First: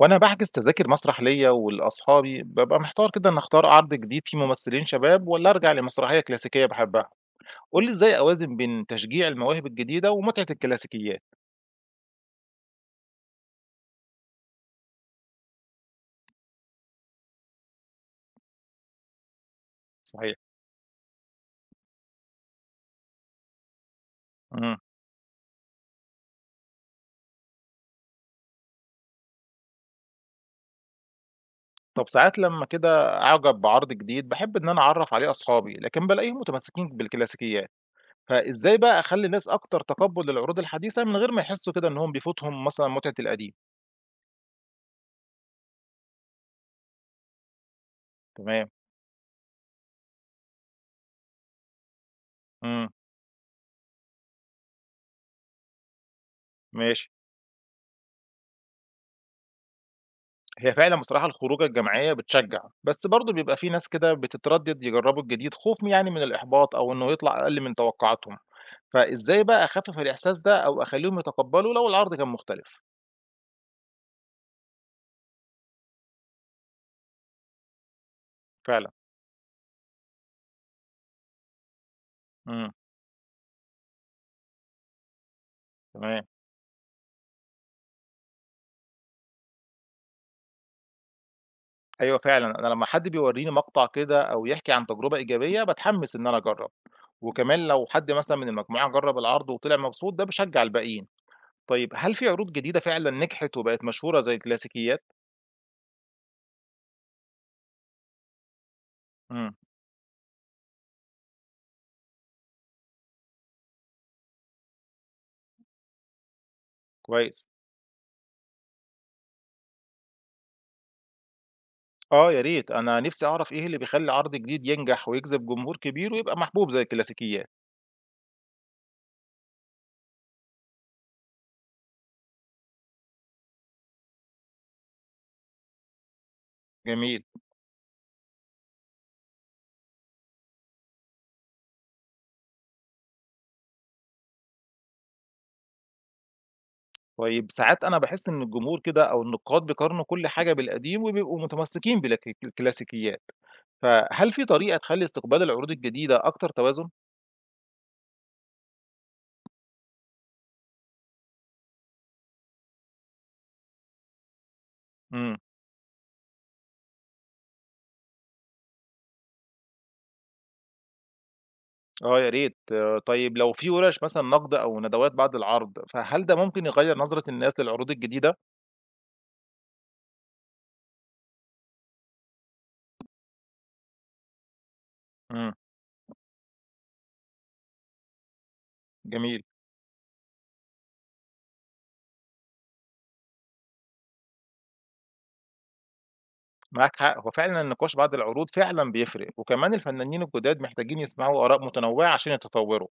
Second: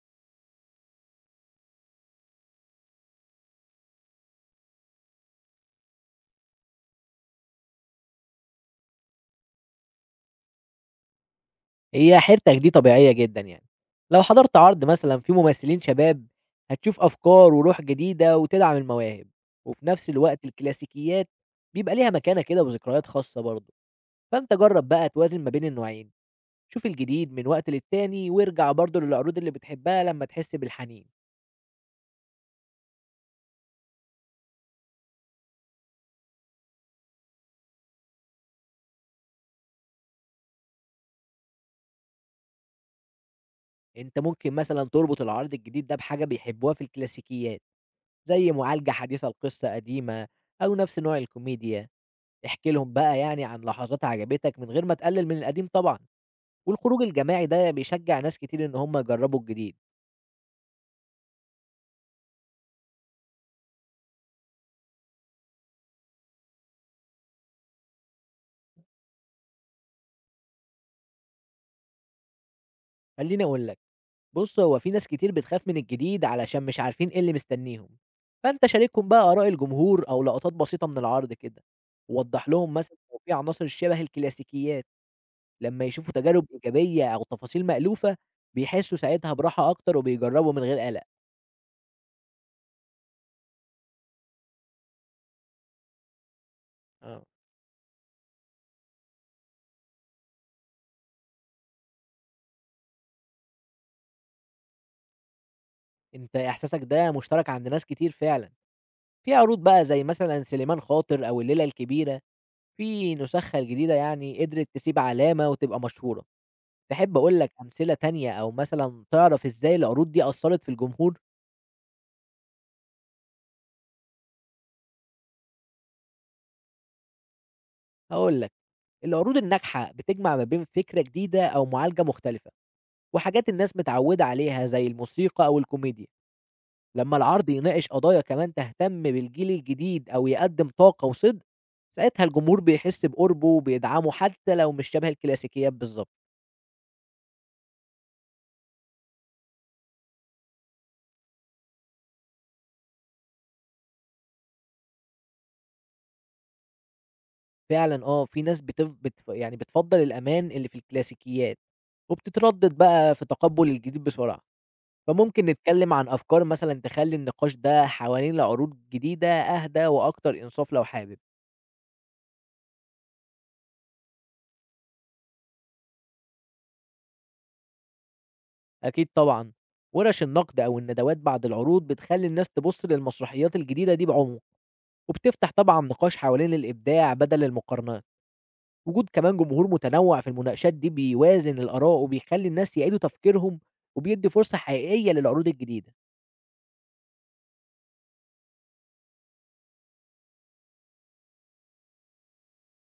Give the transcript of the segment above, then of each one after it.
وأنا باحجز تذاكر مسرح ليّا ولأصحابي، بابقى محتار كده إني أختار عرض جديد فيه ممثلين شباب والّا أرجع لمسرحية كلاسيكية باحبها. قُل لي إزاي أوازن بين تشجيع المواهب الجديدة ومتعة الكلاسيكيات؟ هي حيرتك دي طبيعية جدًا يعني. لو حضرت عرض مثلًا فيه ممثلين شباب، هتشوف أفكار وروح جديدة وتدعم المواهب، وفي نفس صحيح. الوقت الكلاسيكيات بيبقى ليها مكانة كده وذكريات خاصة برضه، فأنت إمم. جرّب بقى توازن ما بين النوعين، شوف الجديد من وقت للتاني وارجع برضه للعروض اللي بتحبها لمّا تحس بالحنين. طب ساعات لمّا كده أعجب بعرض جديد، باحب إن أنا أعرّف عليه أصحابي، لكن بالاقيهم متمسكين بالكلاسيكيات. فإزاي بقى أخلّي الناس أكتر تقبُّل للعروض الحديثة من غير ما يحسّوا كده إنّهم بيفوتهم مثلًا متعة القديم؟ أنت ممكن مثلًا تربط العرض الجديد ده بحاجة بيحبوها في الكلاسيكيات، زي تمام. معالجة حديثة لقصة قديمة أو نفس نوع الكوميديا. احكِ إمم. لهم بقى يعني عن لحظات عجبتك من غير ما تقلل من القديم طبعًا، والخروج ماشي. الجماعي ده بيشجع ناس كتير إن هم يجربوا الجديد. هي فعلًا بصراحة الخروجة الجماعية بتشجّع، بس برضه بيبقى في ناس كده بتتردد يجرّبوا الجديد خوف يعني من الإحباط أو إنه يطلع أقل من توقعاتهم، فإزاي بقى أخفف الإحساس ده أو أخلّيهم يتقبّلوا لو العرض كان مختلف؟ خلّيني أقول لك، بُص هو في ناس كتير بتخاف من الجديد علشان مش عارفين إيه اللي مستنيهم، فأنت فعلًا، شاركهم بقى آراء الجمهور أو لقطات بسيطة من العرض كده، ووضح إمم، لهم مثلًا لو في عناصر شبه الكلاسيكيات، لمّا يشوفوا تمام. تجارب إيجابية أو تفاصيل مألوفة بيحسوا ساعتها براحة أكتر وبيجربوا من غير قلق. أيوه فعلًا أنا لمّا حد بيورّيني مقطع كده أو يحكي عن تجربة إيجابية باتحمس إن أنا أجرّب، آه، وكمان لو حد مثلًا من المجموعة جرّب العرض وطلع مبسوط ده بيشجّع الباقيين. طيب هل في عروض جديدة فعلًا نجحت وبقت مشهورة زي الكلاسيكيات؟ أنت إحساسك ده مشترك عند ناس كتير فعلًا. في إمم، عروض بقى زي مثلًا سليمان خاطر أو الليلة الكبيرة، في نُسَخّة الجديدة يعني قدرت تسيب علامة وتبقى مشهورة، تحب أقول كويس. لك أمثلة تانية أو مثلًا تعرف إزاي العروض دي أثّرت في الجمهور؟ آه يا ريت، أنا نِفْسي أعرف إيه اللي بيخلّي عرض جديد ينجح ويجذب جمهور كبير ويبقى محبوب زي الكلاسيكيات. هاقول لك، العروض الناجحة بتجمع ما بين فكرة جديدة أو معالجة مختلفة، وحاجات الناس متعودة عليها زي الموسيقى أو الكوميديا، لمّا جميل. العرض يناقش قضايا كمان تهتم بالجيل الجديد أو يقدّم طاقة وصدق، ساعتها الجمهور بيحس بقربه وبيدعمه حتى لو مش شبه الكلاسيكيات بالضبط. طيب ساعات أنا باحس إن الجمهور كده أو النقاد بيقارنوا كل حاجة بالقديم وبيبقوا متمسكين بالك بالكلاسيكيات، فهل في طريقة تخلّي استقبال العروض الجديدة أكتر توازن؟ فعلًا آه، في ناس بتف بت يعني بتفضّل الأمان اللي في الكلاسيكيات، وبتتردد بقى في تقبُّل الجديد بسرعة، إمم، فممكن نتكلّم عن أفكار مثلًا تخلّي النقاش ده حوالين العروض الجديدة أهدى وأكتر إنصاف لو حابب. آه يا ريت، آه. طيب لو في ورش مثلًا نقد أو ندوات بعد العرض، فهل ده ممكن يغيّر نظرة الناس للعروض الجديدة؟ أكيد طبعًا، وَرَش النقد أو الندوات بعد العروض بتخلّي الناس تبُص للمسرحيات الجديدة دي بعُمق، وبتفتح إمم، طبعًا نقاش حوالين الإبداع بدل المقارنات. وجود كمان جميل. جمهور متنوّع في المناقشات دي بيوازن الآراء وبيخلّي الناس يعيدوا تفكيرهم، وبيدّي فرصة حقيقية للعروض الجديدة. معاك حق، هو فعلًا النقاش بعد العروض فعلًا بيفرق، وكمان الفنانين الجداد محتاجين يسمعوا آراء متنوعة عشان يتطوروا،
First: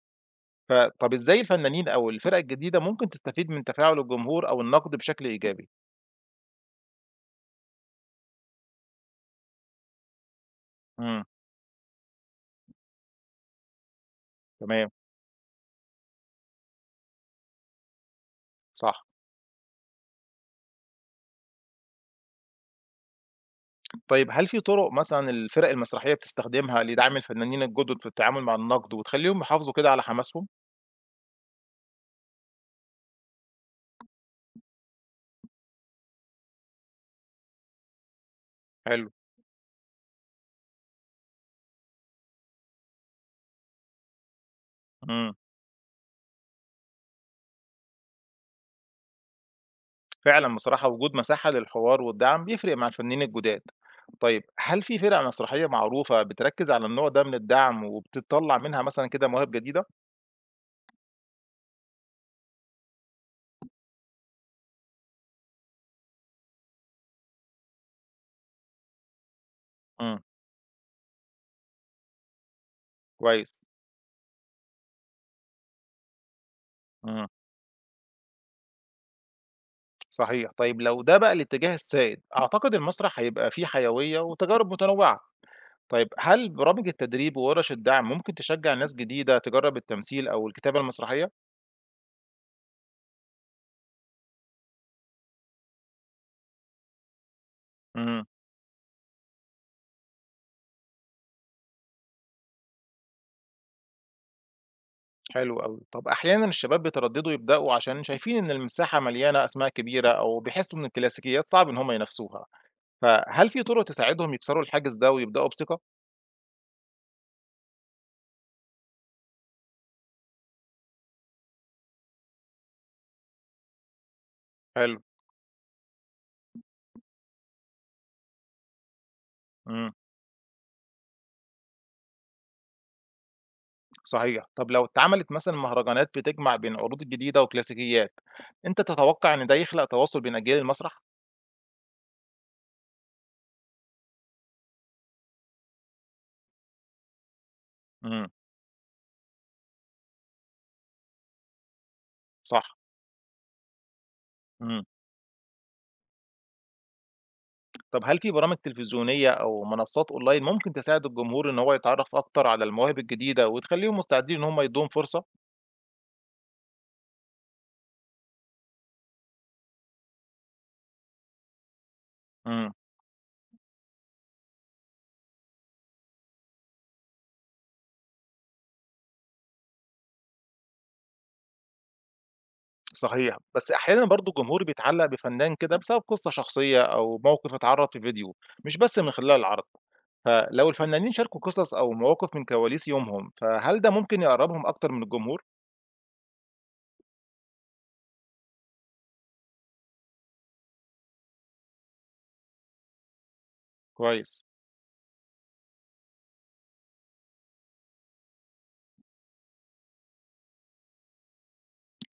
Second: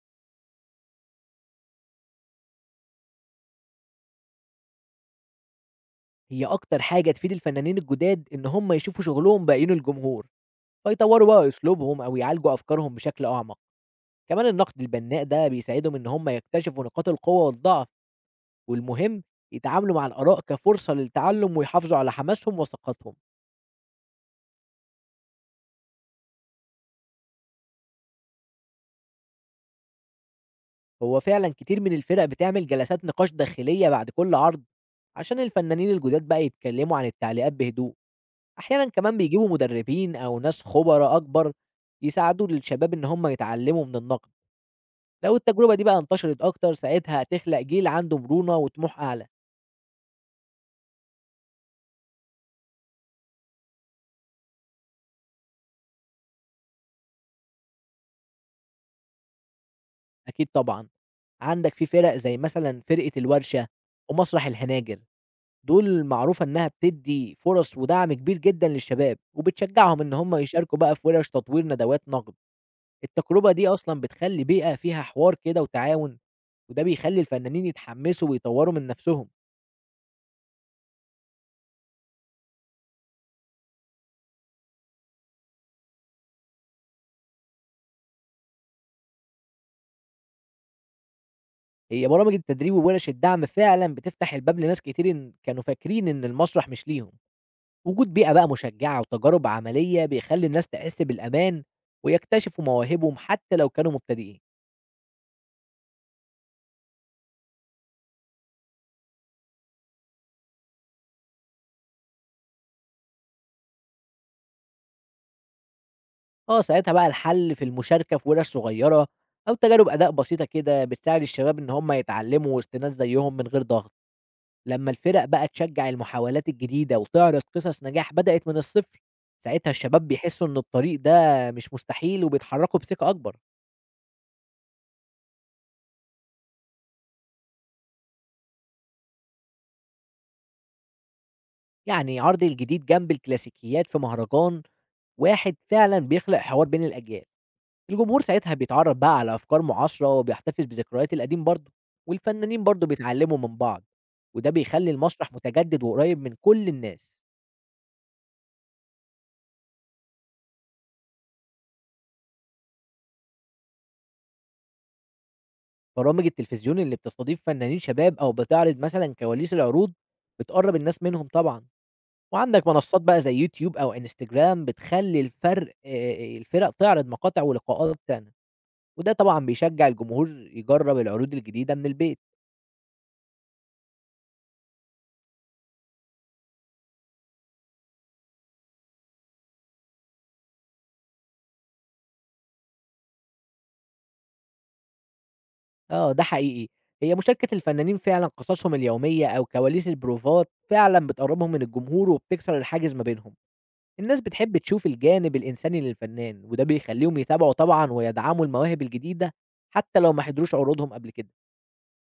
فطب إزاي الفنانين أو الفرق الجديدة ممكن تستفيد من تفاعل الجمهور أو النقد بشكل إيجابي؟ هي أكتر حاجة تفيد الفنانين الجداد إن هم يشوفوا شغلهم بعيون الجمهور، إمم، فيطوروا بقى أسلوبهم أو يعالجوا أفكارهم بشكل أعمق، كمان النقد تمام، البناء ده بيساعدهم إن هم يكتشفوا نقاط القوة والضعف، صح. والمهم يتعاملوا مع الآراء كفرصة للتعلم ويحافظوا على حماسهم وثقتهم، طيب هل في طرق مثلًا الفرق المسرحية بتستخدمها لدعم الفنانين الجدد في التعامل مع النقد وتخلّيهم يحافظوا كده على حماسهم؟ هو فعلا كتير من الفرق بتعمل جلسات نقاش داخلية بعد كل عرض عشان الفنانين الجداد بقى يتكلموا عن التعليقات بهدوء، أحيانا حلو، كمان بيجيبوا مدربين أو ناس خبراء أكبر يساعدوا للشباب إن هم يتعلموا من النقد. إمم. لو التجربة دي بقى انتشرت أكتر ساعتها هتخلق جيل عنده مرونة وطموح أعلى. فعلًا بصراحة وجود مساحة للحوار والدعم بيفرق مع الفنانين الجداد. طيب هل في فرق مسرحية معروفة بتركّز على النوع ده من الدعم وبتطلّع منها مثلًا كده مواهب جديدة؟ أكيد طبعا، عندك في فرق زي مثلا فرقة الورشة ومسرح الهناجر، دول معروفة إنها بتدي فرص ودعم كبير جدا للشباب وبتشجعهم إن إمم، هم يشاركوا بقى في ورش تطوير ندوات نقد. التجربة كويس، دي أصلا بتخلي بيئة فيها حوار كده وتعاون، وده بيخلي إمم، الفنانين يتحمسوا ويطوروا من نفسهم. صحيح. طيب لو ده بقى الاتجاه السائد، أعتقد المسرح هيبقى فيه حيوية وتجارب متنوعة. طيب هل برامج التدريب وورش الدعم ممكن تشجّع ناس جديدة تجرّب التمثيل أو الكتابة المسرحية؟ هي برامج التدريب وورش الدعم فعلا بتفتح الباب لناس كتير كانوا فاكرين إن المسرح مش ليهم. وجود إمم. بيئة بقى مشجعة وتجارب عملية بيخلّي الناس تحس بالأمان ويكتشفوا مواهبهم حتى لو كانوا مبتدئين. حلو أوي. طب أحيانًا الشباب بيترددوا يبدأوا عشان شايفين إن المساحة مليانة أسماء كبيرة أو بيحسوا إن الكلاسيكيات صعب إن هم ينافسوها، فهل في طرق تساعدهم يكسروا الحاجز ده ويبدأوا بثقة؟ آه، ساعتها بقى الحل في المشاركة في ورش صغيرة أو تجارب أداء بسيطة كده بتساعد الشباب إن هم يتعلموا وسط ناس زيهم من غير ضغط. لمّا حلو، الفرق بقى تشجع المحاولات الجديدة وتعرض قصص نجاح بدأت من الصفر، ساعتها إمم، الشباب بيحسوا إن الطريق ده مش مستحيل وبيتحركوا بثقة أكبر. صحيح. طب لو اتعملت مثلًا مهرجانات بتجمع بين عروض جديدة وكلاسيكيات، أنت تتوقع إن ده يخلق تواصل بين أجيال المسرح؟ يعني عرض الجديد جنب الكلاسيكيات في مهرجان واحد فعلًا بيخلق حوار بين الأجيال. الجمهور إمم، ساعتها بيتعرّف بقى على أفكار مُعاصرة وبيحتفظ بذكريات القديم برضه، والفنانين صح، برضه بيتعلّموا من بعض، وده إمم. بيخلّي المسرح متجدد وقريّب من كل الناس. طب هل في برامج تلفزيونية أو منصات أونلاين ممكن تساعد الجمهور إن هو يتعرف أكتر على المواهب الجديدة وتخليهم مستعدين إن هم يدوهم فرصة؟ برامج التلفزيون اللي بتستضيف فنانين شباب أو بتعرض مثلًا كواليس العروض بتقرّب الناس منهم طبعًا، وعندك إمم. منصات بقى زي يوتيوب أو إنستجرام بتخلّي الفرق تعرض مقاطع ولقاءات تانية، وده طبعًا بيشجّع الجمهور يجرّب العروض الجديدة من البيت. صحيح، بس أحيانًا برضه الجمهور بيتعلّق بفنان كده بسبب قصة شخصية أو موقف اتعرض في فيديو، مش بس من خلال العرض، فلو الفنانين شاركوا قصص أو مواقف من كواليس يومهم، فهل ده ممكن يقرّبهم أكتر من الجمهور؟ آه، ده حقيقي. هي مشاركة الفنانين فعلًا قصصهم اليومية أو كواليس البروفات فعلًا بتقرّبهم من الجمهور وبتكسر الحاجز ما بينهم. الناس كويس، بتحب تشوف الجانب الإنساني للفنان، وده بيخلّيهم يتابعوا طبعًا ويدعموا المواهب الجديدة حتى لو ما حضروش عروضهم قبل كده.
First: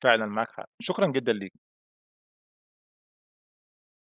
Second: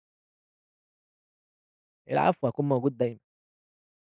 فعلًا معاك حق، شكرًا جدًا ليك. العفو، هاكون موجود دايمًا.